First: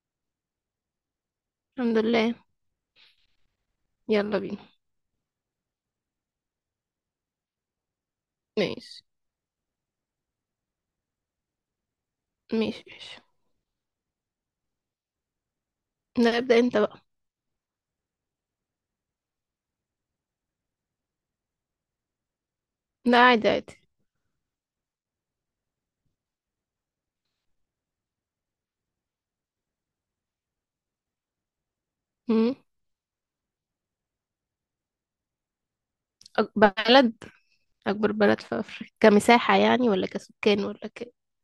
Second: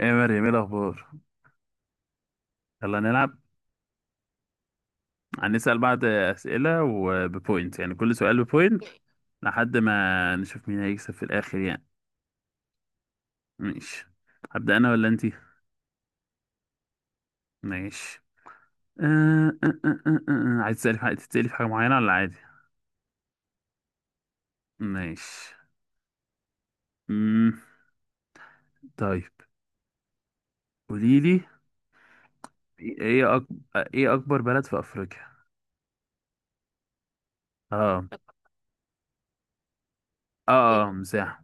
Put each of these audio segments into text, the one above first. ايه يا مريم، ايه الاخبار؟ الحمد لله. يلا نلعب. يلا بينا. هنسال بعض اسئله وببوينت، يعني كل سؤال ببوينت ماشي، لحد ما نشوف مين هيكسب في الاخر يعني. ماشي، ماشي. ماشي. هبدا انا ولا انتي؟ لا، ابدأ انت بقى. ماشي. أه أه أه أه أه. آه. عايز تسالي في حاجه معينه ولا عادي؟ لا، عادي، عادي. ماشي. امم طيب، قولي لي. مم. ايه أكبر ايه اكبر بلد في افريقيا؟ أك- بلد اه أكبر اوكي. بلد في أفريقيا، كمساحة يعني ولا كسكان ولا ك، مساحه.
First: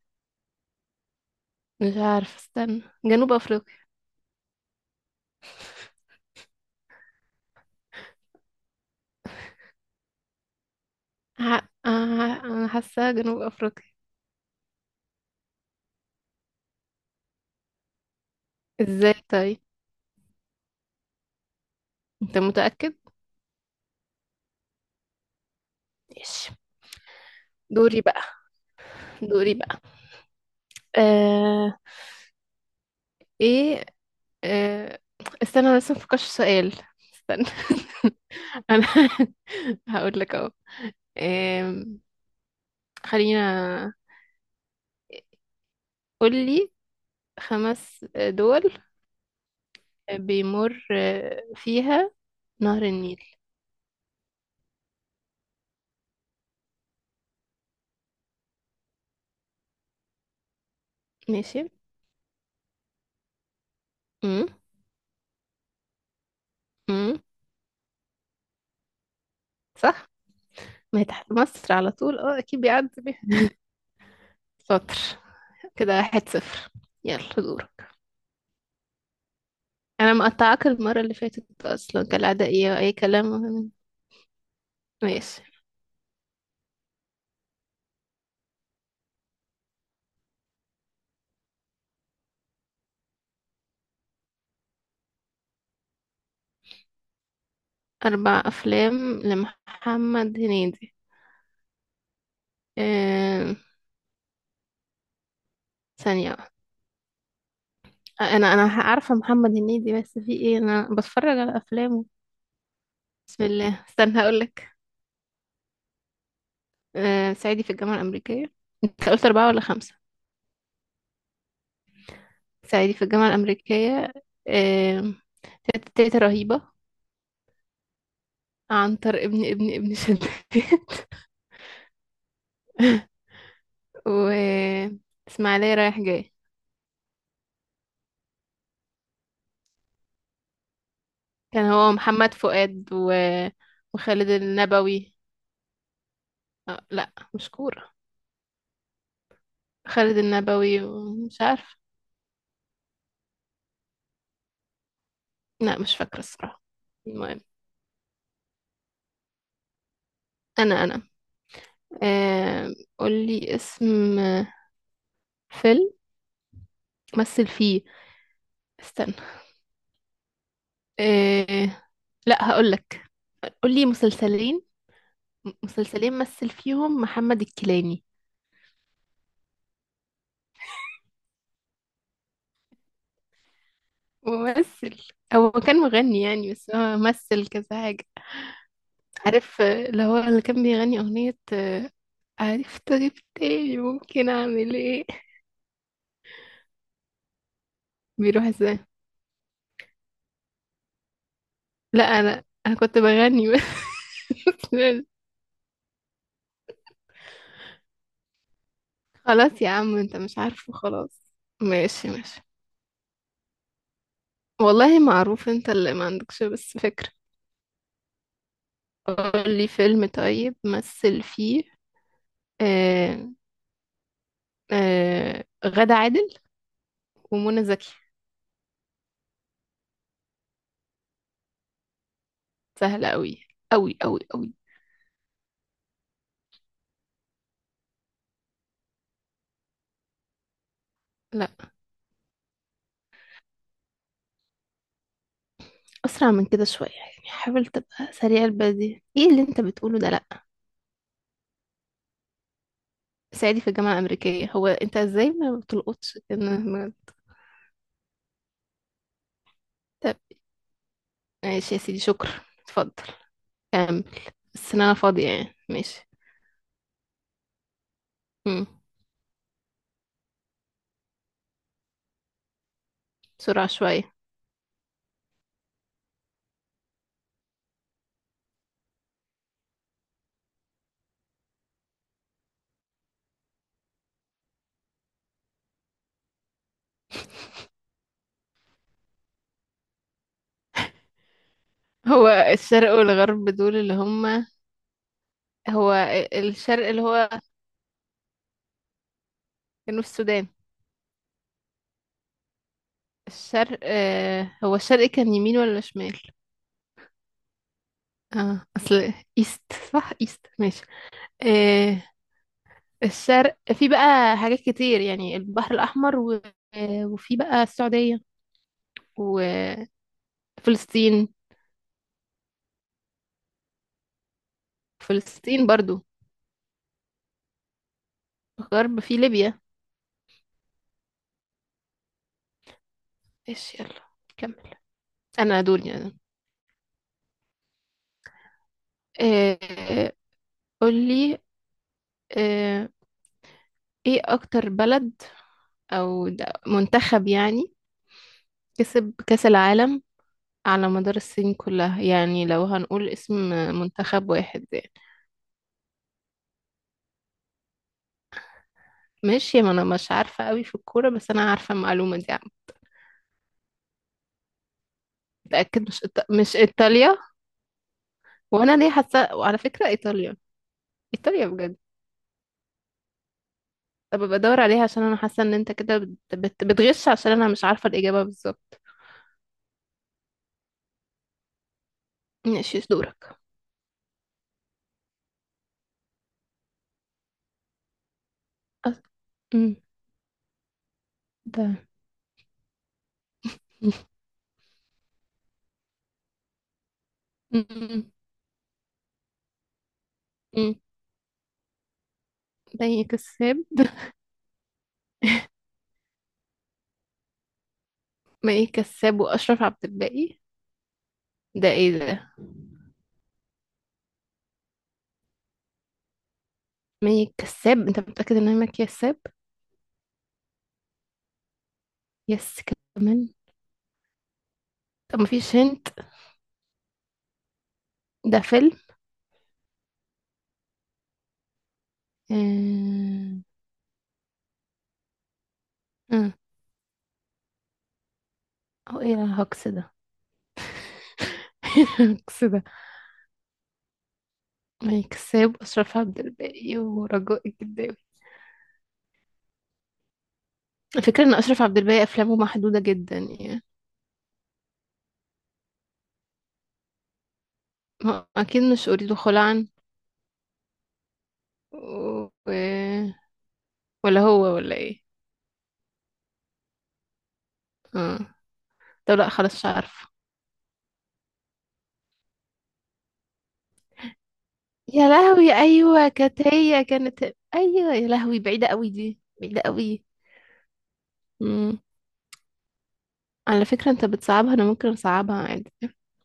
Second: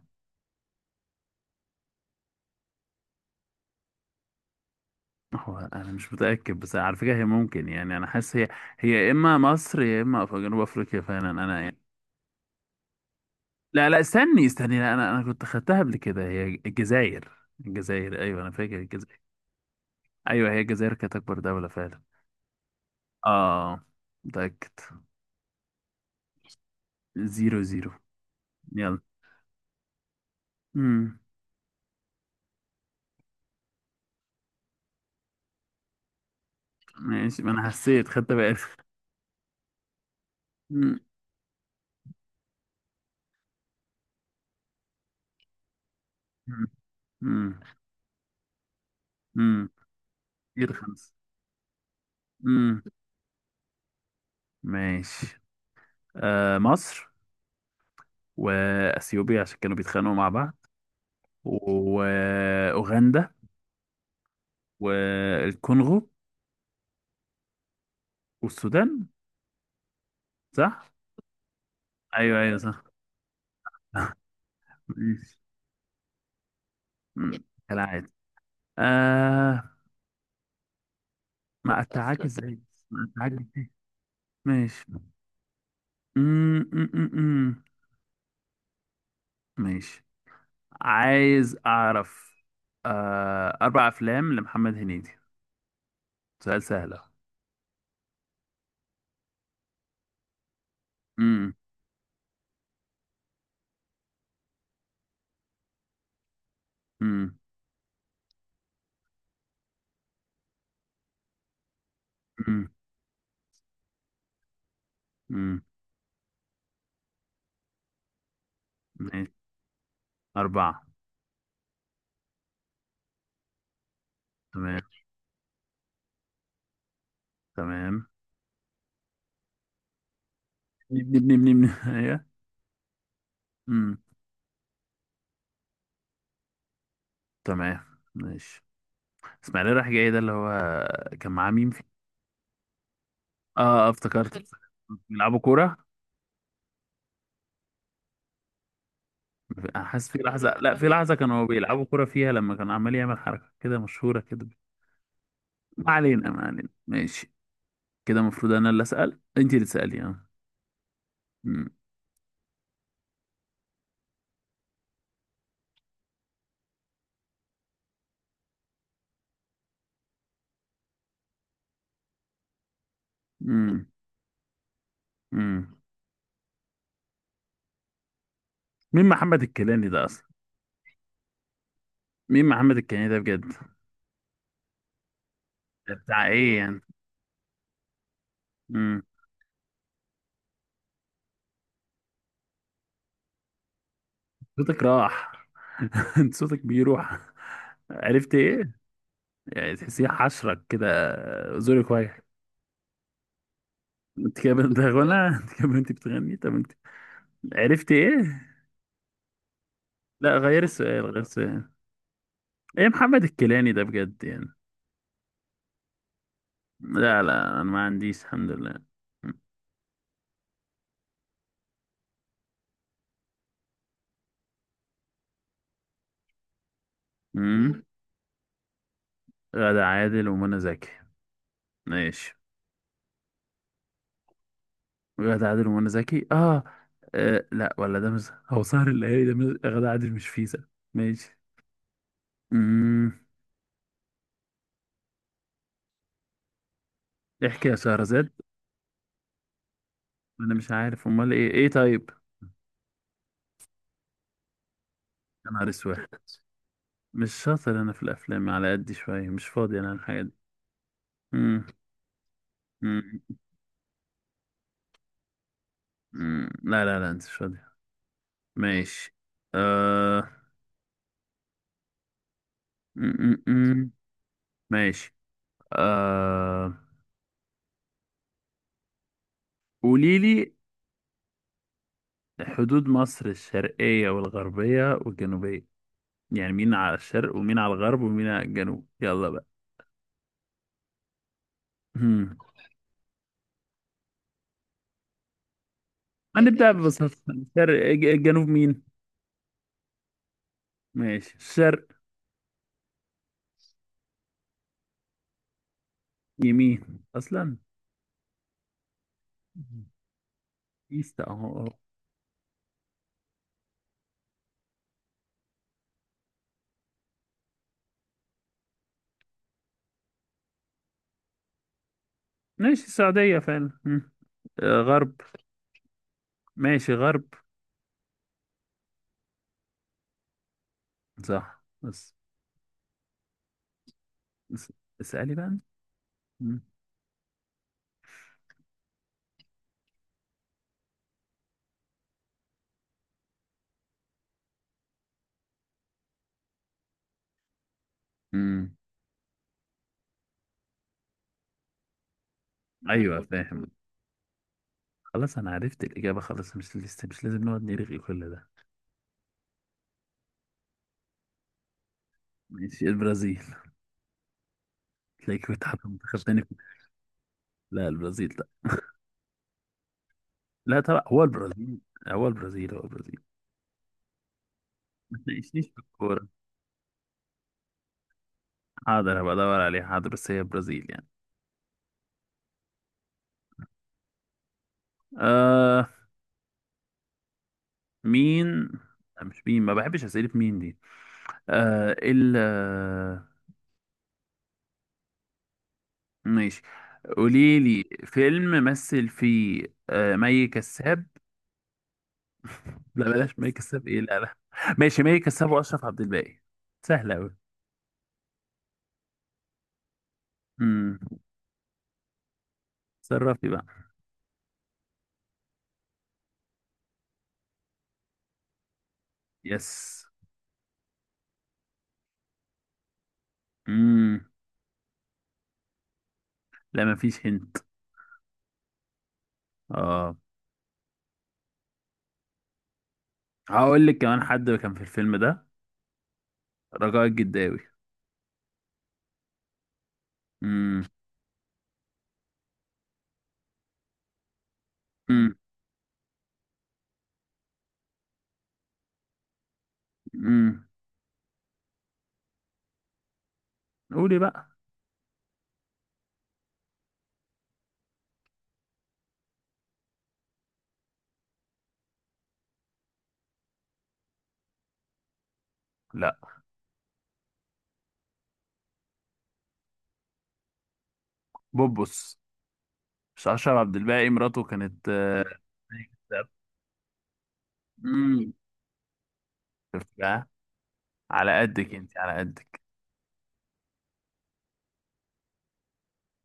مش عارفة، استنى، جنوب أفريقيا. هو انا مش متاكد، بس على فكره هي ممكن، يعني انا حاسس هي يا اما مصر يا اما جنوب افريقيا، فعلا ه... انا يعني. آه، أنا حاسة جنوب أفريقيا. لا، لا، استني استني، لا انا كنت خدتها قبل كده، هي الجزائر. الجزائر، ايوه انا فاكر ازاي الجزائر. طيب؟ ايوه هي الجزائر كانت اكبر دولة فعلا. انت متأكد؟ اه، متأكد. ماشي. 0-0. دوري بقى، يلا. دوري بقى. امم آه... ايه؟ آه... استنى، أنا لسه مفكرش في سؤال. ماشي، استنى ما انا حسيت خدت بالي. انا هقول لك اهو. امم آم، خلينا، قولي امم خمس دول امم كتير، بيمر خمسة. فيها امم نهر النيل. ماشي. آه، مصر. واثيوبيا عشان كانوا بيتخانقوا مع بعض. ماشي. واوغندا. امم. والكونغو. امم. والسودان. صح. صح. ما هي تحت مصر على طول، اه ايوه، ايوه، اكيد صح. بيعدي بيها. شاطر. كده 1-0. مم. يلا دورك. كالعادة. آه. انا مقطعاك المرة اللي فاتت ما اصلا، قطعك كالعادة ازاي؟ ايه اي ما قطعك كلام. ازاي؟ ماشي. ماشي. مم، مم، مم، مم. ماشي، عايز اعرف. اربع افلام لمحمد هنيدي. سؤال سهل أهو. اربع افلام لمحمد هنيدي. مم، أم... ثانية واحدة. مم، انا عارفة محمد هنيدي، بس في ايه انا بتفرج على افلامه؟ مم، بسم الله، استنى هقولك. مم. صعيدي في الجامعة الأمريكية. انت قلت ماشي. أربعة ولا خمسة؟ اربعة. صعيدي في الجامعة الأمريكية. تمام. آه، تيتا تيتا رهيبة. تمام. عنتر ابن ابن ابن شداد. ابني ابني ابني ابني ايوه. مم، و إسماعيلية رايح جاي. تمام. ماشي، اسماعيل رايح جاي ده اللي هو، كان معاه كان مين فيه؟ هو محمد فؤاد و... وخالد افتكرت. النبوي. بيلعبوا كورة. لا مش كورة. حاسس في خالد لحظة، لا، النبوي في لحظة ومش كانوا عارف. بيلعبوا كرة فيها لما كان عمال يعمل حركة كده مشهورة كده. لا ما مش فاكرة علينا، ما الصراحة. علينا، ماشي. المهم. كده المفروض أنا اللي أسأل، أنت اللي تسألي أنا. مم. قولي اسم فيلم مثل فيه. استنى. آه، لا هقولك. مم. قولي مسلسلين. مم. مسلسلين مثل فيهم محمد الكيلاني. مين محمد الكيلاني ده أصلا؟ مين محمد الكيلاني ده بجد؟ ممثل. هو كان ده مغني بتاع يعني، إيه بس يعني؟ هو مثل كذا حاجة. مم. عارف؟ اللي هو اللي كان بيغني أغنية. عرفت غيب تاني، ممكن أعمل صوتك إيه؟ راح. أنت صوتك بيروح. عرفت بيروح إيه؟ إزاي؟ يعني تحسيه حشرك كده، زورك لا واجعك. أنا كنت بغني بس. أنت كده بتغنى، أنت كده، أنت بتغني، طب أنت؟ عرفت إيه؟ خلاص يا عم، أنت لا، مش غير عارفه، السؤال، غير خلاص. السؤال. ماشي، ماشي. ايه محمد الكيلاني ده بجد يعني؟ والله معروف، أنت اللي ما عندكش بس فكرة. لا، لا، انا ما عنديش، الحمد لله. امم قولي فيلم طيب مثل فيه. آه، غادة عادل ومنى مم. زكي. غادة عادل ومنى زكي. ماشي، سهلة قوي، قوي قوي قوي. غادة عادل ومنى زكي. آه. اه لا، ولا ده مش، هو سهر الليالي ده مش... غادة عادل مش فيزا. ماشي. لا. امم أسرع من كده شوية يعني، حاول احكي يا تبقى شهرزاد. سريع البديهة، ايه اللي انت بتقوله ده؟ لا. انا مش عارف، امال ايه طيب؟ صعيدي في الجامعة الأمريكية، هو انت ازاي يا ما نهار اسود، بتلقطش مش شاطر انا في الافلام، على قد شويه مش فاضي انا طب؟ الحاجات دي. امم ماشي يا سيدي، شكرا. اتفضل، أمم، كمل، بس إن انا فاضية يعني. ماشي. أمم. لا، لا، لا، انت مش فاضي. مم. ماشي. آه. أمم، أمم، بسرعة أمم. شوية. ماشي. آه... قولي لي حدود مصر الشرقية والغربية والجنوبية، يعني مين على الشرق ومين على الغرب ومين على الجنوب؟ يلا بقى. هو هم. الشرق والغرب، دول اللي هما هو هنبدأ الشرق اللي ببساطة، هو الشرق، الجنوب مين؟ جنوب السودان. ماشي، الشرق. الشرق، هو الشرق كان يمين ولا شمال؟ يمين أصلا. اه اصل ايست. صح، ايست، ماشي. ايست اهو. أهو. آه الشرق في بقى حاجات كتير يعني، البحر الاحمر و... وفي بقى السعوديه وفلسطين. ماشي، السعودية فعلا. هم. غرب. فلسطين برضو. ماشي، غرب. الغرب في ليبيا. صح، بس. ايش يلا بس- كمل، اسألي بقى. انا دول يعني. هم. آه قولي. آه ايه اكتر بلد او منتخب يعني هم. كسب كاس العالم على مدار السنين كلها، يعني لو هنقول ايوه، اسم فاهم. منتخب واحد يعني. خلاص انا عرفت الإجابة، خلاص مش لسه، مش لازم نقعد نرغي كل ده. ماشي، ما انا مش عارفه قوي في الكوره، بس انا عارفه المعلومه دي يعني. ماشي، البرازيل. تلاقيك بتحب متاكد؟ منتخب تاني مش ايطاليا؟ لا، البرازيل، لا. وانا ليه حاسه، وعلى فكره ايطاليا. لا طبعا، هو ايطاليا بجد؟ البرازيل. هو البرازيل، هو البرازيل. طب بدور عليها عشان انا ما حاسه ان تناقشنيش انت في كده الكورة. بتغش، عشان انا مش عارفه الاجابه بالظبط. حاضر، هبقى ادور عليه، حاضر، بس هي البرازيل يعني. ماشي، دورك. آه مين؟ أص- لا مش مين، ما أمم، بحبش اسئلة مين دي. ده. آه ال آه، ماشي، قولي لي أمم، فيلم مثل فيه مي أمم. كساب. مي لا بلاش مي كساب. كساب، ايه لا لا. ماشي، مي كساب واشرف عبد الباقي. سهلة اوي. مي كساب واشرف عبد الباقي. امم ده ايه ده؟ تصرفي بقى. مي كساب؟ انت متاكد ان هي مي كساب؟ يس. يس. كمان. امم طب مفيش هنت. لا، مفيش هنت. ده فيلم. اه آه، هقول لك كمان حد كان في الفيلم ده. امم. رجاء الجداوي. هو ايه الهجص ده؟ امم إيه الهجص ده؟ امم كساب، اشرف عبد الباقي، ورجاء الجداوي. امم الفكره ان اشرف عبد الباقي افلامه محدوده جدا يعني. قولي بقى. اكيد مش اريد خلعا. و... ولا هو ولا ايه. لا، اه. طب لا خلاص، مش عارفه. بوبوس. مش اشرف عبد الباقي مراته كانت يا لهوي ايوه كانت، هي كانت. ايوه يا امم لهوي، بعيده قوي، دي بعيده شفت قوي. بقى؟ على قدك امم. انت، على قدك. على فكره انت بتصعبها، انا ممكن اصعبها عادي.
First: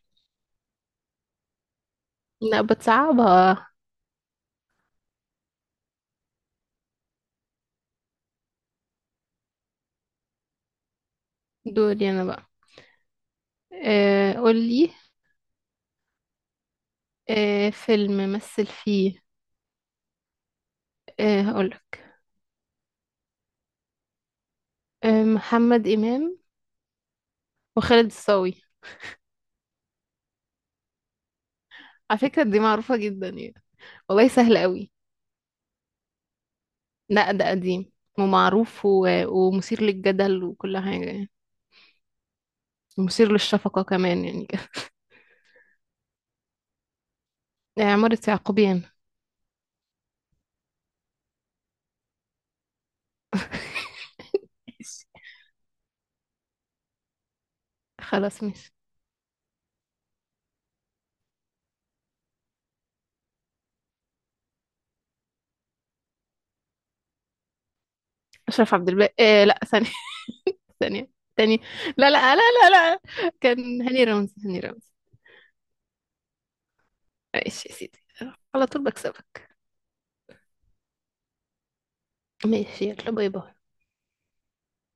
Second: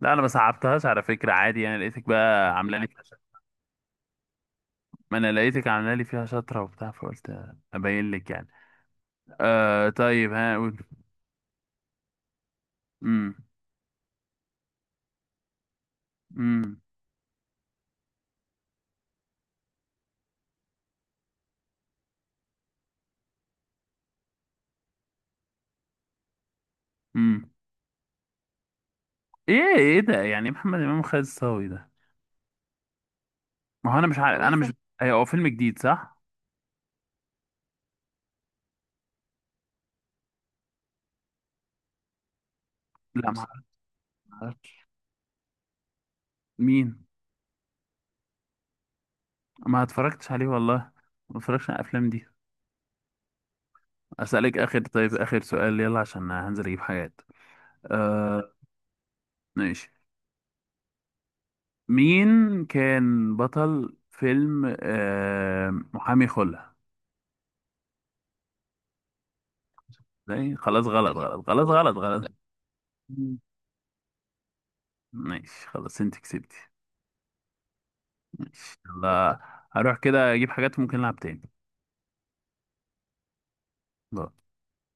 لا انا ما صعبتهاش، على فكره عادي يعني، لقيتك بقى لا، عامله لي فيها شطره. بتصعبها. ما انا لقيتك عامله لي فيها شطره وبتاع، فقلت ابين لك يعني. طيب، ها قول. دوري انا بقى. امم قولي. امم فيلم مثل فيه. هقولك. محمد إمام امم وخالد الصاوي. ايه ده يعني؟ محمد امام خالد الصاوي ده؟ على فكرة دي معروفة جدا يعني. ما هو والله انا سهل مش عارفه. قوي. ايوه هو فيلم جديد، صح؟ لا ده قديم ومعروف و... ومثير للجدل وكل حاجة يعني. لا ما ومثير مش عارف- للشفقة كمان ما يعني كده. اعرفش مين. عمارة يعقوبيان. ما اتفرجتش عليه والله، ما اتفرجتش على الافلام دي. اسالك اخر طيب، اخر سؤال يلا، عشان هنزل اجيب حاجات. خلاص، آه ماشي. ماشي. مين كان بطل فيلم محامي خلع؟ أشرف عبد الباقي لا، ثانية. خلاص ثانية، غلط غلط، تاني. خلاص غلط لا، غلط. لا، لا. لا. لا. كان هاني رمزي، هاني رمزي. ماشي، خلاص انت كسبتي. ماشي يا سيدي. على ماشي، طول يلا. بكسبك. هروح كده اجيب حاجات، ممكن نلعب تاني. ماشي، يلا، باي باي.